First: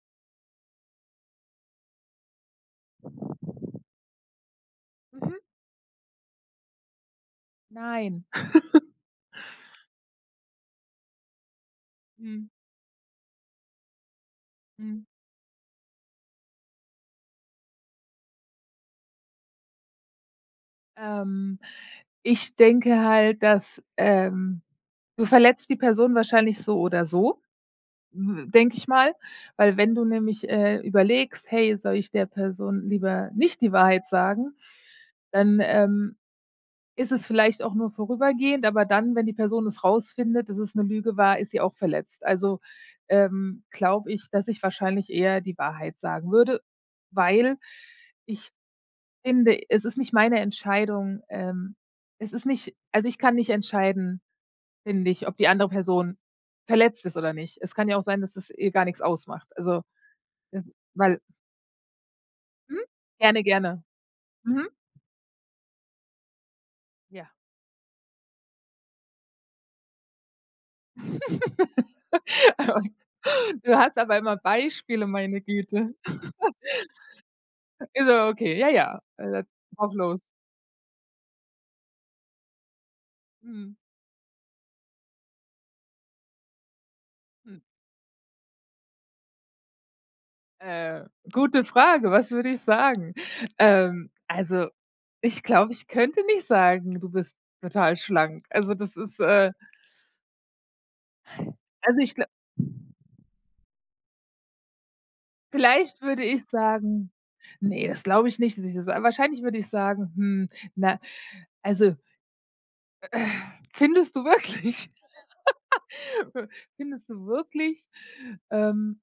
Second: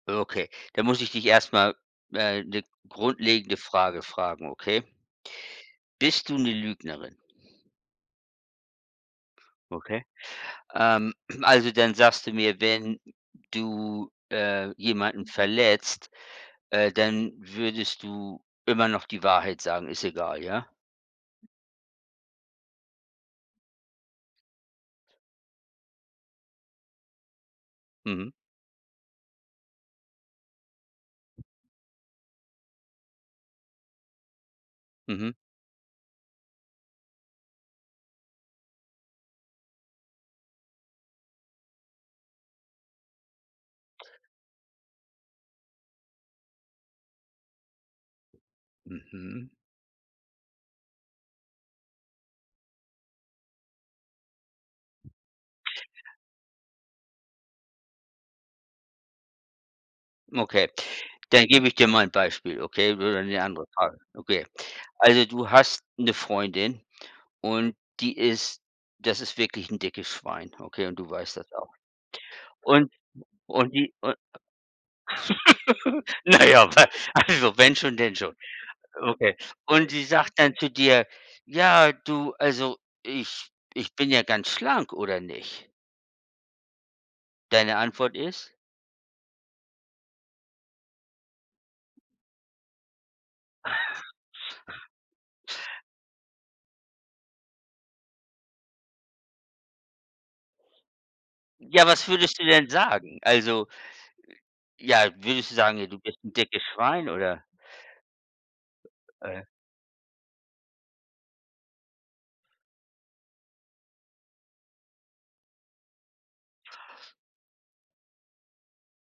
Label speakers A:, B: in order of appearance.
A: Oh, okay, da muss ich dich erst mal, äh, 'ne grundlegende Frage fragen, okay?
B: Mhm.
A: Bist du 'ne Lügnerin?
B: Nein.
A: Okay. Ähm, also, dann sagst du
B: Mhm.
A: mir, wenn du, äh,
B: Mhm.
A: jemanden verletzt, äh, dann würdest du immer noch die Wahrheit sagen, ist egal, ja?
B: Ähm, ich denke halt, dass ähm, du verletzt die Person wahrscheinlich so oder so,
A: Mhm.
B: w denke ich mal, weil wenn du nämlich, äh, überlegst: „Hey, soll ich der Person lieber nicht die Wahrheit sagen?“,
A: Mhm.
B: dann, ähm, ist es vielleicht auch nur vorübergehend, aber dann, wenn die Person es rausfindet, dass es 'ne Lüge war, ist sie auch verletzt. Also, ähm, glaube ich, dass ich wahrscheinlich eher die Wahrheit sagen würde, weil ich
A: Mhm.
B: finde, es ist nicht meine Entscheidung ähm, es ist nicht also, ich kann nicht entscheiden, finde ich, ob die andere Person verletzt ist oder nicht. Es kann ja auch sein, dass es ihr gar nix ausmacht. Also,
A: Okay,
B: es weil
A: dann gebe ich dir mal 'n Beispiel,
B: Mhm.
A: okay, oder 'ne
B: Gerne,
A: andere
B: gerne.
A: Frage. Okay,
B: Mhm.
A: also du hast 'ne Freundin
B: Ja.
A: und die ist das ist wirklich 'n dickes Schwein, okay, und du weißt das auch.
B: Ah,
A: Und
B: oh,
A: und
B: du
A: die
B: hast
A: u
B: aber immer Beispiele, meine Güte.
A: na ja, wa also, wenn schon,
B: Ist
A: denn
B: aber
A: schon.
B: okay, ja, ja,
A: Okay.
B: [unintelligible]
A: Und
B: drauf
A: sie
B: los.
A: sagt dann zu dir: „Ja, du, also ich
B: Mhm.
A: ich bin ja ganz schlank, oder nicht?“
B: Hm.
A: Deine Antwort ist?
B: Äh, gute Frage, was würde ich sagen? Ähm, also ich glaube, ich könnte nicht sagen: „Du bist total schlank.“ Also, das ist, äh
A: Ja,
B: Also,
A: was
B: ich gla
A: würdest du denn sagen? Also ja, würdest du sagen: „Ja, du
B: Vielleicht
A: bist
B: würde
A: 'n
B: ich
A: dickes Schwein“,
B: sagen
A: oder?
B: ne, das glaube ich nicht, dass ich das sage.
A: Äh.
B: Wahrscheinlich würde ich sagen: „Hm, na, also“ „Äh, findest du wirklich f findest du wirklich, ähm"